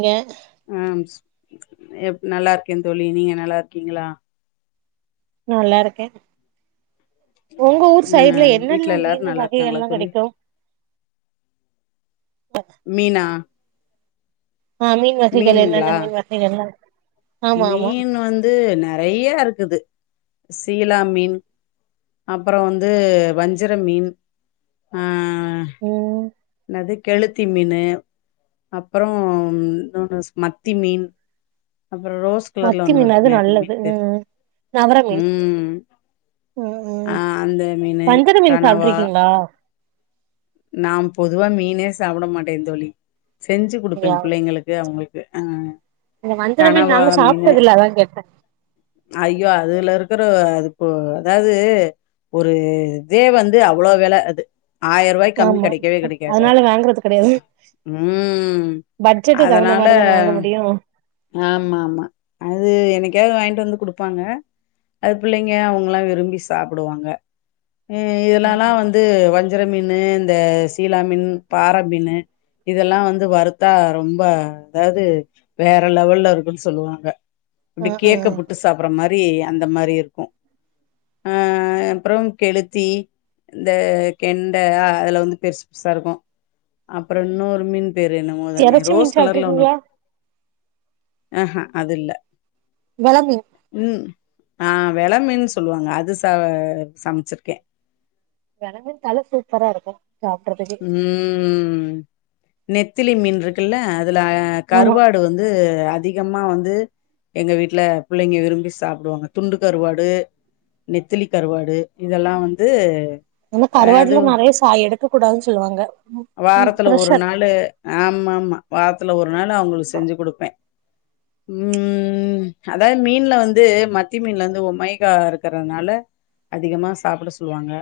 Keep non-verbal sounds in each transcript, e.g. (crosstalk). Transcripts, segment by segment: ங்க ஆ நல்லாருக்கேன் தோழி நீங்க நல்லாருக்கீங்களா நல்லாருக்கே ஒங்க ஊர் ஆ சைடுல என்னெல்ல வீட்ல எல்லாரு மீன் நல்லா இருக்காங்களா வகைகள்லா தோழி கெடைக்கும் மீனா ஆ மீன் வகைகள் மீன்களா என்னன்ன மீன் வகைகள்லா ஆமா ஆமா மீன் வந்து நறையா இருக்குது சீலா மீன் அப்பறோ வந்து வஞ்சர மீன் ஆ அ ம் என்னது கெளுத்தி மீனு அப்பறோ இன்னொன்னு மத்தி மீன் அப்பறோ ரோஸ் கலர்ல மத்தி ஒன்னு மீன் அது இருக்குமே அந்த நல்லது மீன் பேரு ம் நவர மீன் ம் ம் அ ம் அந்த மீனு வஞ்சர மீன் கனவா சாப்ட்ருக்கீங்களா நா பொதுவா மீனே சாப்ட மாட்டேன் தோழி செஞ்சுக் குடுப்பேன் யா பிள்ளைங்களுக்கு அவுங்களுக் கு ஆ இந்த வஞ்சர மீன் கனவா நாங்க மீன் சாப்ட்டதில்ல அதா கேட்ட ஐயோ அதுல இருக்குற அது இப்போ அதாவது ஒரு இதே வந்து அவ்ளோ வெல அது ரூ. கம்மி ஆமா கெடைக்கவே கெடைக்காது அது. அதனால வாங்குறது கெடையாது ம். பட்ஜெட்டுக் தகுந்த மாரிதான வாங்க முடியும் ஆமா ஆமா அது என்னக்காவது வாங்கிட்டு வந்து குடுப்பாங்க அது புள்ளைங்க அவுங்கல்லா விரும்பி சாப்புடுவாங்க ஆ இதுலலா ம் வந்து வந் வஞ்சர மீனு இந்த சீலா மீனு பாற மீனு இதெல்லா வந்து வறுத்தா ரொம்ப அதாவது வேற லெவல்ல இருக்குன் சொல்லுவாங்க ஆ அப்டி ஆ கேக்க புட்டு சாப்புட்ற மாரி அந்த மாரி இருக்கும் அ அப்றோ கெளுத்தி இந்த கெண்ட அதுல வந்து பெருசு பெருசா இருக்கும் அப்பறோ இன்னொரு மீன் பேர் என்னமோ தானே எறச்சி மீன் ரோஸ் கலர்ல ஒன்னு சாப்ட்ருக்கீங்களா ஆஹான் அது இல்ல வெல மீன் ம் ஆ வெல மீன் சொல்வாங்க அது ச சமச்சிருக்கே வெல மீன் தல சூப்பரா இருக்கும் சாப்ட்றதுக்கு ம் நெத்திலி மீன் இருக்குல அதுல ஆமா கறுவாடு வந்து அத் அதிகமா வந்து எங்க வீட்ல பிள்ளைங்க விரும்பி சாப்டுவாங்க துண்டு கருவாடு நெத்திலி கருவாடு இதெல்லா வந்து அந்த கருவாட்ல நறையா சாயோ எடுத் விக்க கூடாதுனு சொல்லுவாங்க ம் வாரத்தில ஒரு ப்ரஷர் நாளு ஆமா ஆமா வாரத்தில ஒர் ஒர் நாலா அவுங்ளுக்கு செஞ்சு குடுப்பே உம் அதா மீன்ல வந்து மத்தி மீன்ல வந்து ஒமைகா இருக்குறனால அதிகமா சாப்ட சொல்வாங்க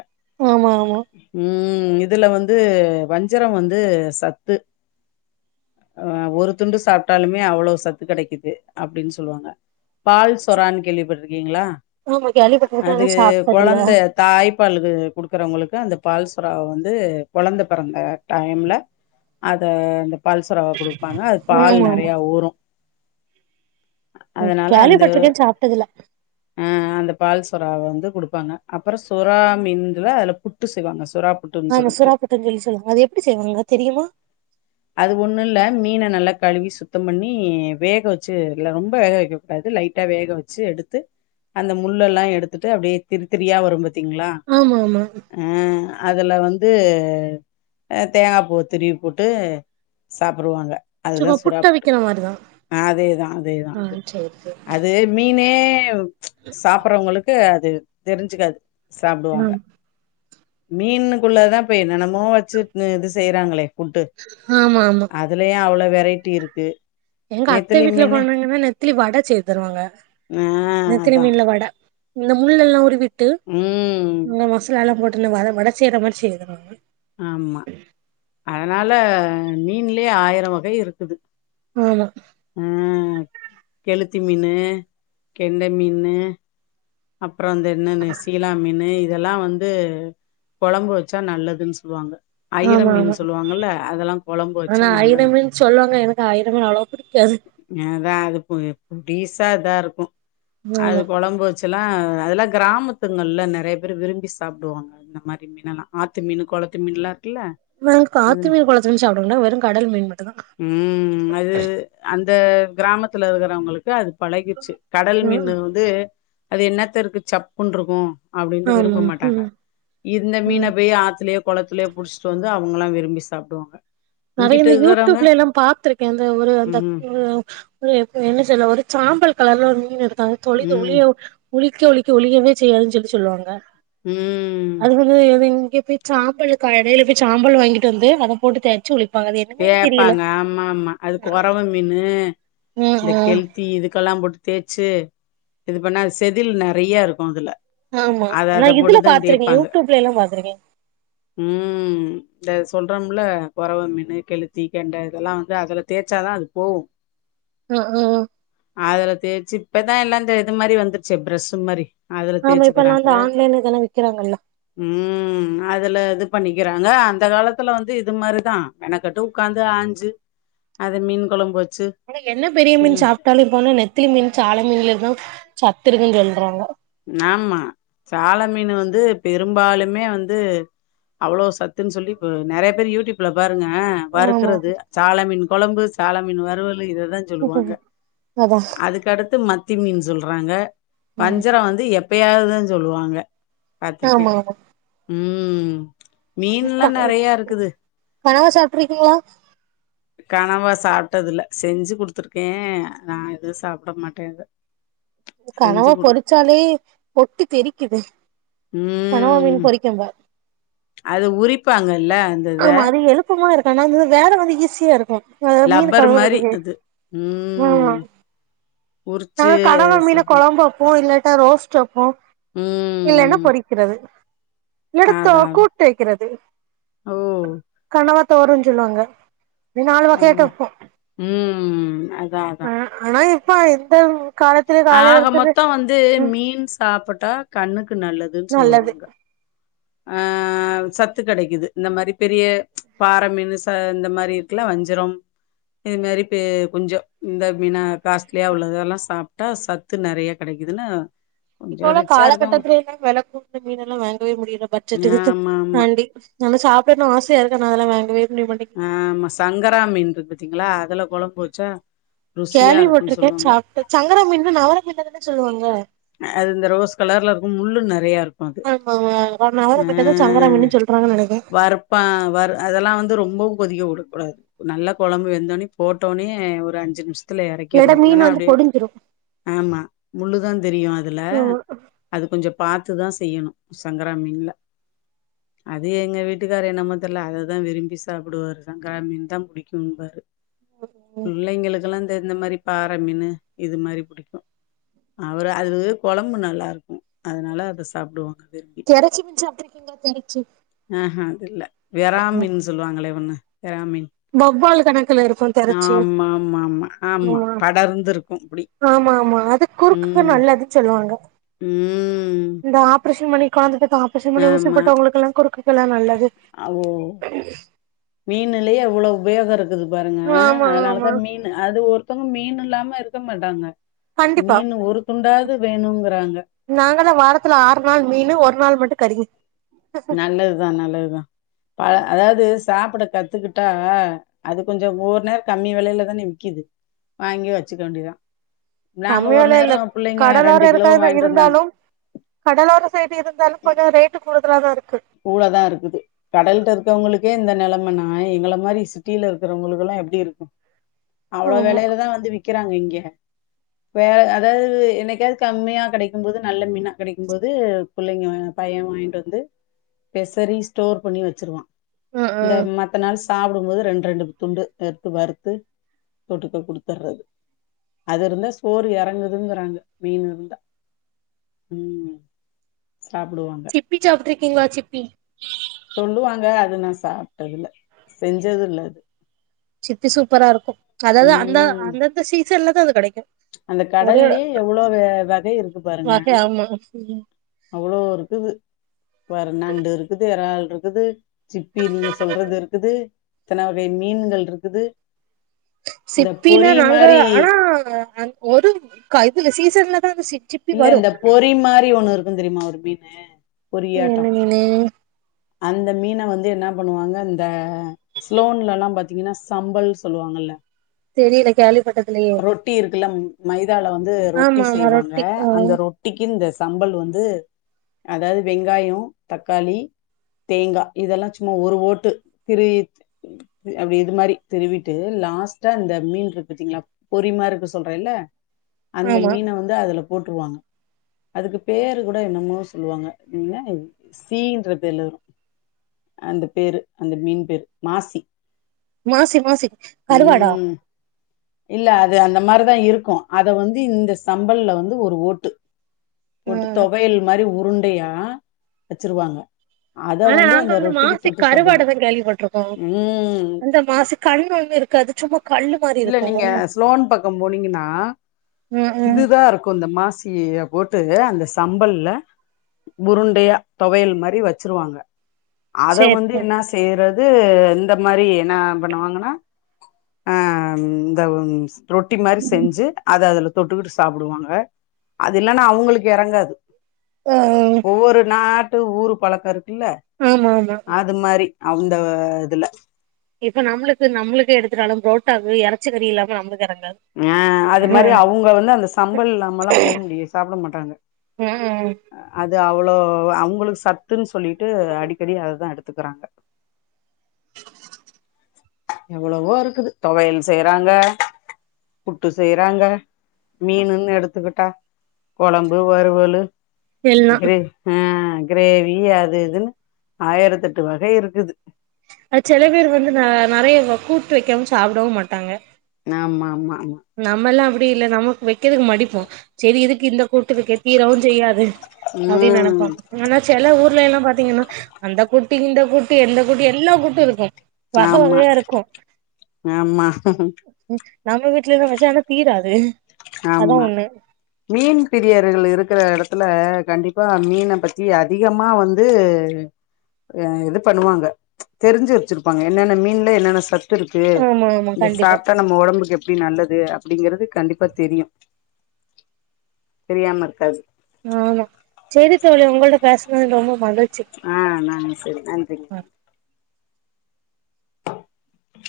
ஆமா ஆமா உம் இருக் இதுல வந்து வஞ்சரோ வந்து சத்து அ ஒரு துண்டு சாப்ட்டாலுமே அவ்லோ சத்து கெடைக்கிது அப்டினு சொல்வாங்க பால் சொரானு கேள்வி பட்டுருக்கீங்ளா ஆமா கேள்விப்பட்டிருக்கே அது ஆனா சாப்ட்டதில்ல கொழந்த தாய்ப்பாலுக்கு குடுக்குறவங்களுக்கு அந்த பால்ஸூரா வந்து கொழந்தப் பிறந்த டைம்ல அத அந்தப் பால்ஸொராவ குடுப்பாங்க அது பால் ஆமா ஆமா நெறையா ஊரூ ம் அதனால அந்த கேள்விப்பட்டிருக்கே சாப்ட்டதில்ல ஆ அந்த பால்சொறா வந் இது குடுப்பாங்க அப்றோ சூறா மின்துல அதுல புட்டு செய்வாங்க சு சுறாப்புட்டுன்னு சொல்லிகிட்டு த்தஞ் சொல்லி சொல்லுவாங்க அது எப்டி செய்வாங்க தெரியுமா அது ஒண்ணு இல்ல மீன நல்லா கழுவி சுத்த பண்ணி வேக வச்சு இல்ல ரொம்ப வேக வைக்க கூடாது லைட்டா வேக வச்சு எடுத்து அந்த முள்ளலா எடுத்திட்டு அப்டியே திருத்திரியா வரும்பத் திங்ளா ஆமா ஆமா ஆ அதுல வந்து அ தேங்காப்பூ திருவி போட்டூ சாப்பிறுவாங்க அதுதா சும்மா புட்டு சுறாப்புட்டு அவிக்கிற மாரிதா ஆ அதேதா அதேதா ஆ அது சேரி சேரி அது மீனே ஹேவ் சாப்பறவுங்ளுக்கு அது தெரிஞ்சுக்காது சாப்டுவாங்க ம் மீனுக்குள்ளதா போய் என்னனாலு மோ வச்சுருந்து இது செய்ய இதாங்களே ஹா அதுலயு அவ்ளோ வெ ரைட்டி இருக்கு எங்க அத்த நெத்திலி வீட்டுல மீனு போனிங்கன்னா நெத்திலி வட சேய்து தருவாங்க ஆ நெத்திலி அதான் மீன்ல வட இந்த முள் எல்லாம் உருவி ட்டு ம் இந்த மசலலான் போ இன்னும் வட வட செய்ற மாறி செய்துருவாங்க ஆமா அதனால ஆஹ் மீன்லே ஆயிரம் வகை இருக்குது ஆமா ஆ கெளுத்தி மீனு கெண்ட மீனு அப் அப்புறம் அந்த இன்னொன்னு சீலா மீனு இதெல்லாம் வந்து கொளம்பு வச்சா நல்லதுன்னு சொல்லுவாங்க ஐயிர ஆமா ஆமா மீன் சொல்லுவாங்கல்ல அதெல்லாம் கொழம்பு வச்சா ஆனா ஐர நல்லது மீன் சொல்லுவாங்க எனக்கு ஐர மீன் அவ்ளோ பிடிக்காது எ பீசா தார்ருக்கு அது ஆமா குலம்பு வெச் ஆ அதெல்லா கிராமத்துங்களல நறைய பேரு விரும்பி சாப்டுவாங்க அந்த மாரி மீல்லா ஆத்து மீன் குளத்து மீன்ல்ல வெங்க்கு ஆத்து மீன் குளத்துலன்னு சாப்படுங்கன்னா வெறு கடல் மீன் மட்டு்தா ம் அது அந்த கிராமத்துல இருக்குறவங்களுக்கு அது பலகிடுச்சு கடல் ம் மீன் வந்து அது என்னத்த இருக்கு சப்புன்னு இருகோ அப்டின்ட்டு ஆமா விரும்ப மாட்டாங்க ம் இந்த மீனை ம் போய் ஆத்தலயே குளத்திலோ புடிச்சிட்டு வந்து அவங்கல்லா விரும்பி சாப்டுவாங்க நறய இங்கிட்டு இந்த யூ இருக்கிறவங்க டியூப்ல எல்லா பாத்திருகே அந்த ஒரு அந்த ம் இல்ல எப்ப என்ன சொல்ல ஒரு சாம்பல் கலர்ல ஒரு மீன் இருக் அ தொளிது ம் ஒளியோ ஒலிக்க ஒலிக்க ஒலியவே செய்யாதுன்னு சொல்லி சொல்லுவாங்க ம்ம் ய் போய் சாம்பல் இடையில போய் சாம்பல் வாங்கிட்டு வந்து அத போட்டு டே சொல் கேபாங்க ஆமா ஆமா அது குறவு மீனு ம் இந்த ம் கெலத்தி இதுக்கெல்லா போட்டு தேச்சு இது பண்ணா செதில் நறைய இருகோ அதுல ஆமா அத ஆனா அத இதுல போட்டுதா பாத்துருக்கே யூ தேய்ப்பாங்க டியூப்ல எல்லா பாத்துருக்கே ம் இந்த சொல்றோம்ல குறவ மனு கெ கெலித்தி கெண்ட இதெல்லா வந்து அதுல தேச்சாதா அது போகு ஆ ஹ ம் அதுல தேச்சு இப்பதா எல்லா இது மாரி வந்துருச்சே பிர்ஷு மாரி அதுல ஆமா இப்பல்லா தேச்சுகிறாங்க அந்த ஆன்லைன்ல இதெல்லா விக்கிறாங்கல்ல உம் அதுல இது பண்ணிக்கிறாங்க அந்த காலத்துல வந்து இது மாரிதா எனக் ட்டு உக்காந்து ஆஞ்சு அத மீன் கொழம்பு வச் ஆனா என்ன பெரிய மீன் சாப்ட்டாலு இருப்போனு நெத்திலி மீன் சால மீன்ல இர் னு சத்துருக்குன்னு சொல்றாங்க நாமா சால மீனு வந்து பெரும்பாலுமே வந்து அவ்ளோ சத்துன்னு சொல்லி ப நறைய பேரு யூ டியூப்ல பார் ங்க வறுக்கறது ஆமா சால மீன் கொழம்பு சாலமீன் வறுவல் (unintelligible) இததா சொல்லுவாங்க அதா அதுக்கடுத் மத் தந்தி மீன் சொல்றாங்க ம் து எப்பயாவது தா சொல்லுவாங்க பாத்துருக்கே ஆமா ஆமா ம் ம் (inaudible) கனவா சாப்ட்ருக்கீங்களா கனவா சாப்டதுல்ல, செஞ்சு குடுத்துருக்கே, நா எதுவு சாப்ட மாட்டே இத. கனவா பொறிச்சாலே பொட்டி தெறிக்கிது. ம் அது உரிப்பாங்க ஆமா அது எழுப்பமாருக் ஆனா வந்து வேல வந்து ஈஸியா இருக்கு. அது மீன் லப்பர் மாரி கழுவுறதுக்கு அது ஆமா ம் உரிச்சு நாங்க கனவா மீன சாப்டுவாங் கொழம்பு வெப்போ இல்லாட் த ரோஸ்ட் வெப்போ இல்லன்னா ம் பொறிக்கிறது. எடுத்தோ அதா அதா கூட்டு வெய்க்கிறது ஓ கனவத் தோரோன் சொல்லுவாங்க. இப்டி நாலு வகையாட்ட வந்து வப்போ ம் அதா அதா போய்ந் தெம் ஆக மொத்தோ வந்து மீன் சாப்புட் டா கண்ணுக்கு ணுக்கு நல்லதுன் நல்லது சொல்லுவாங்க அ சத்து கடைக்குது இந்த மாரி பெரிய பாற மீனு ச இந்த மாரி இருக்குல்ல வஞ்சரோம் இத்மேரி பெ கொஞ்ஜோ இந்த மீன்னா காஸ்ட்லியா உள்ளதெல்லா சாப் டா சத்து நெறைய கெடைக்குதுன்னு இப்போ கொஞ்சோ உள்ள ரிச்சா இருக்கவங்க காலகட்டத்துல எல்லா வெல குடுத்த மீனெல்லா வாங்கவே முடியா ஏ பட்ஜெட்டுக்குற்துக் ஆமா ஆமா ஆண்டி நல்ல சாப்பிடணு ஆசயா இருக்கு ஆனா அதெல்லா வாங்கவே முடிய மாட்டேங்குது ஆமா, சங்கராமீன்றுகு தீங்க்ளா அதுலப் கேள்விபட்ருக்கே, சொல்லுவாங்க சாப்டு சங்கராமீன நவரா மீன்தானேங்க சொல்லுவாங்க அது இந்த ரோஸ் கலர்ல இருக்கு முள்ளு நெறய இருக் அது ஆமாமா நவர மீனதா சங்கரா ஆஹ் மீன்னு சொல்றாங்கன் நெனைக்கே வறுப்பா வறு, அதெல்லா வந்து ரொம் ரொம்பவு கொதிக்க விடக்கூடாது நல்ல கொழம்பு வெந்தோனே, போட்டோனே, ஒரு அஞ்சு நிம்ஷ த்துல இல்லாட்டா எறக்கிட்ணு மீன் இல்லன்னா வந்து அப்டியே பொடிஞ்சிரு ஆமா முல்லுதான் தெரியு அதுல ஆமா அது கொஞ்சொ பாத்துதா ஸ் செய்யணு சங்கரா மீன்ல அது எங்க வீட்டுக்கார என்னமோ தெர்ல அததா விரும்பி சாப்பிடுவாரு சங்கரா மீன் தா பிடிக்கும்பாரு பிள்ளைங்களுக்குல்லா இந்த இந்த மாரிப் பாற மீனு இது மாரி புடிக்கு அவறு அது கொழம்பு நல்லாருக்கு அதுனால அத சாப்டுவாங்க விரும்பி தெரச்சி மீன் சாப்ட்ருக்கீங்களா தெரச்சி ஆஹ்ஹ அது இல்ல வெராமின்னு சொல்லுவாங்களே ஒண்ணு வெறா மீன் வவ்வால் கணக்குல இருக்கு தெரச்சு ஆமாமாமா. ஆமா. ஆமா படர்ந்து இருக்கும் இப்டி. ஆமா ஆமா அது குரு க்குஹ் ம். நல்லது சொல்லுவாங்க ம் இந்த ஆப்ரேஷன் பணி காந்சது ப்போ ஆப்ரேசன் பண்ணி ஆமா. ஊசிப்போட்டவங்களுக்கெல்லா குறுக்குகெல்லா நல்லது மீனுலேயே அவ்ளோ உபயோக இருக் குது பாருங்க ஆமா அதனாலதா ஆமா மீன் அது ஒருத்தவங்க மீன் இல்லாம இருக்க மாட்டாங்க மீனு ஒரு துண்டா து வேணுங்குறாங்க நாங்கெல்லா வாரத்துல ஆறு நாள் மீனு ஒர் நாள் மட்டு கறி நல்லதுதான் நல்லதுதான் பல அதாவது சாப்பட கத்துக்கிட்டா ஆ அது கொஞ்சோம் மொர்னர் கம்மி விலையில தானே விக்கிது வாங்கி வச்சுக்க வேண்டியதான் நாங்க ஒரு கம்மிவில இல்ல நேரம் பிள்ளைங்க கடலோரம் கிலோ இருக்க வாங்கிட்டு வந்தாங்க. இருந்தாலும் கடலோர சைடு இருந்தாலும் கொஞ்சோ ரேட்டு கூ டதான் இருக்கும் கூட தான் இருக்குது கடலிட்ட இருக்கவங்களுக்கு கே இந்த நிலமனா எங்கள மாரி சிட்டியில இருக்கிறவங்களுக்குல்லாம் எப்டி இருக்கும் அவ்ளோ ஆமா வேலையிலதான் வந்து விக் விக்கிறாங்க இங்க வேற அதாவது என்னைக்காவது கம்மியா கிடைக்கும்போது நல்ல மீன்னா கிடைக்கும்போது பிள்ளைங்க பையனும் வாங்கிட்டு வந்து பெசரி ஸ்டோர் பண்ணி வச்சிருவான் ம் இந்த ம் மத்த நாள் ஸ் சாப்படும்போது ரெண்டு ரெண்டு துண்டு எடுத்து வறுத்து தொட்டுக்க குடுத்துடுறது அது இருந்தா சோறு இறங்குதுங்கிறாங்க மீன் இருந்தா உம் சாப்பிடுவாங்க ங்களாசிப்பி சொல்லுவாங்க அது நா சாப்பிட்டதுல செஞ்சது இல்ல அது சிப்பி சூப்பரா இருக்கும் அதாவது அந்த ம் அந்தந்த சி சன்ல்ல அது கெடைக் அந்த கடல்லயே எவ்வளோ வகை இருக்கு பாருங்க வகை ஆமா ம் அவ்வளோ இருக்குது பாரு நண்டு இருக்குது ஏறள் இருக்குது சிப்பி நீங்க சொல்றது இருக்குது இத்தன வகை மீன்கள் இருக்குது இந்த சிப்பினா பொறி நாங்க மாரி ஆனா அந் ஒரு க இதுல சீசன்லதான் அது சிக் இல்ல இந்த பொறி மாரி ஒண்ணு இருக்கு தெரியுமா ஒரு மீட் அ அது பொரியாட்ட என்ன மீனு அந்த மீனை வந்து என்ன பண்ணுவாங்க இந்த ஸ்லோன்லல்லாம் பாார்த்தீங்கன்னா சம்பல் சொல்லுவாங்கல தெரியல கேள்விப்பட்டதில்லயே ரொட்டி இருக்குல மைதால வந்து ரொட்டி ஆமா ஆமா செய்வாங்க ரொட்டி அ ஆ அந்த ரொட்டிக்கு இந்த சம்பல் வந்து அதாவது வெங்காய தக்காளி தேங்கா இதெல்லா சும்மா ஒரு ஓட்டு திருவி அப்படி இது மாரி திருவிட்டு லாஸ்ட்டா அந்த மீன் இருக்குதிங்களா பொரிமாரி இருக்கு சொல்றேல்ல அந்த ஆமா மீனை வந்து அதுலப் போட்டுருவாங்க அதுக்கு பேரு கூட என்னமோ சொல்லுவாங்க சீன்னா சீன்றபேருல வரும் அந்த பேரு அந்த மீன் பேரு மாசி மாசி மாசி கறுவாடா ம் இல்ல அது அந்த மாரிதான் இருக்கும் அத வந்து இந்த சம்பல்ல வந்து ஒரு ஓட்டு ஆ போட்டு ஆ தொவையல் மாரி உரு உண்டையா வச்சிருவாங்க அத ஆனா நாங்க அந்த வந்து ரொட்டிக்கு மாசிக் தொட்டு சாப்டுவாங்க கருவாடுதா கேள்விப்பட்டிருக்கோம் ம் அந்த மாசி கண்ணொண்ணு இருக்காது சும்மா கல்லு மாரி இருக் இல்ல நீங்க ஸ்லோன் பக்கம் போனிங்கனா ம் ம் இதுதாருக்கும் இந்த மாசிய்ய போட்டு அந்த சம்பல்ல உருண்டையா தொவையல் மாரி வச்சிருவாங்க அத சேரி வந்து சேரி என்னா செய்றத் து இந்த மாரி னா பண்ணுவாங்கனா ஆ இந்த உ ரொட்டி மாரி செஞ்சு அத அதுல தொட்டுகிட்டு சாப்புடுவாங்க அது இல்லன்னா அவுங்களுக்கு எறங்காது ஆ ஒவ்வொரு நா டு ஊரு பழக்கருக் இல்ல ஆமா ஆமா அது மாரி அவுந்த இதுல ரோட்டாக்கு எறச்சக்கறி இல்லாம நம்முது எறங்க அ அது மாரி அவுங்க வந்து அந்த சம்பல் இல்லாமல்லாம் போமுடிய சப்ட மாட்டாங்க ம் ம் அது அவள் ளோ அவுங்களுக் சத்துன்னு சொல்லிட்டு அடிக்கடி அததான் எடுத்துக்கறாங்க எவ்வளவோ இருக்குது தொவையல் செய்றாங்க புட்டு செய்றாங்க மீனுன்னு எடுத்துக்கிட்டா கொழம்பு வறுவலு எல்லா க்ரே ஆ க்ரேவி அது இதுன்னு ஆயிரதெட்டு வகையிருக்குது அ செல பேர் வந்து ந நெறைய கூட்டு வைக்காம சாப்டவும் மாட்டாங்க ஆமா ஆமா ஆமா நம்மல்லா அப் பி இல்ல நமக் வெக்கதுக் மடிப்போம் செரி இதுக் இந்த கூட்டுருக்கே தீரவும் செய்யாது அப்டின் நெனப்போம் ம் ஆனா செல ஊர் வெல்லா பாத்திங்கன்னா அந்த கூட்டு இந்த கூட்டு எந்த கூட்டு எல்லா கூட்டும் இருக்கும் வக ஆமா வகயாரிக்கும் ஆமா நம்ம வீட் வீட்லதா வெஷொ ஆனா தீராது அதா ஆமா ஒண்ணு மீன் பிரியர்கள் இருக்குற எடத்துல கண்டிப்பா மீன பத்தி அதிகமா வந்து அ இது பண்ணுவாங்க தெரிஞ்சி வெச்சிருப்பாங்க என்னென்ன மீன்ல என்னென்ன சத் ட்டுருக்கு ஆமா ஆமா இந்த கண்டிப்பா சாப்டா நம்ம ஒடம்புக் எப்டி நல்லத் து அப்டிங்குறது கண்டிப்பா தெரியு தெரியாமருக்காது ஆமா செரித்தோழி உங்கள்ட்ட பேசுனத் ரொம்ப மகிழ் ஆ நான் செரி நன்றிங்க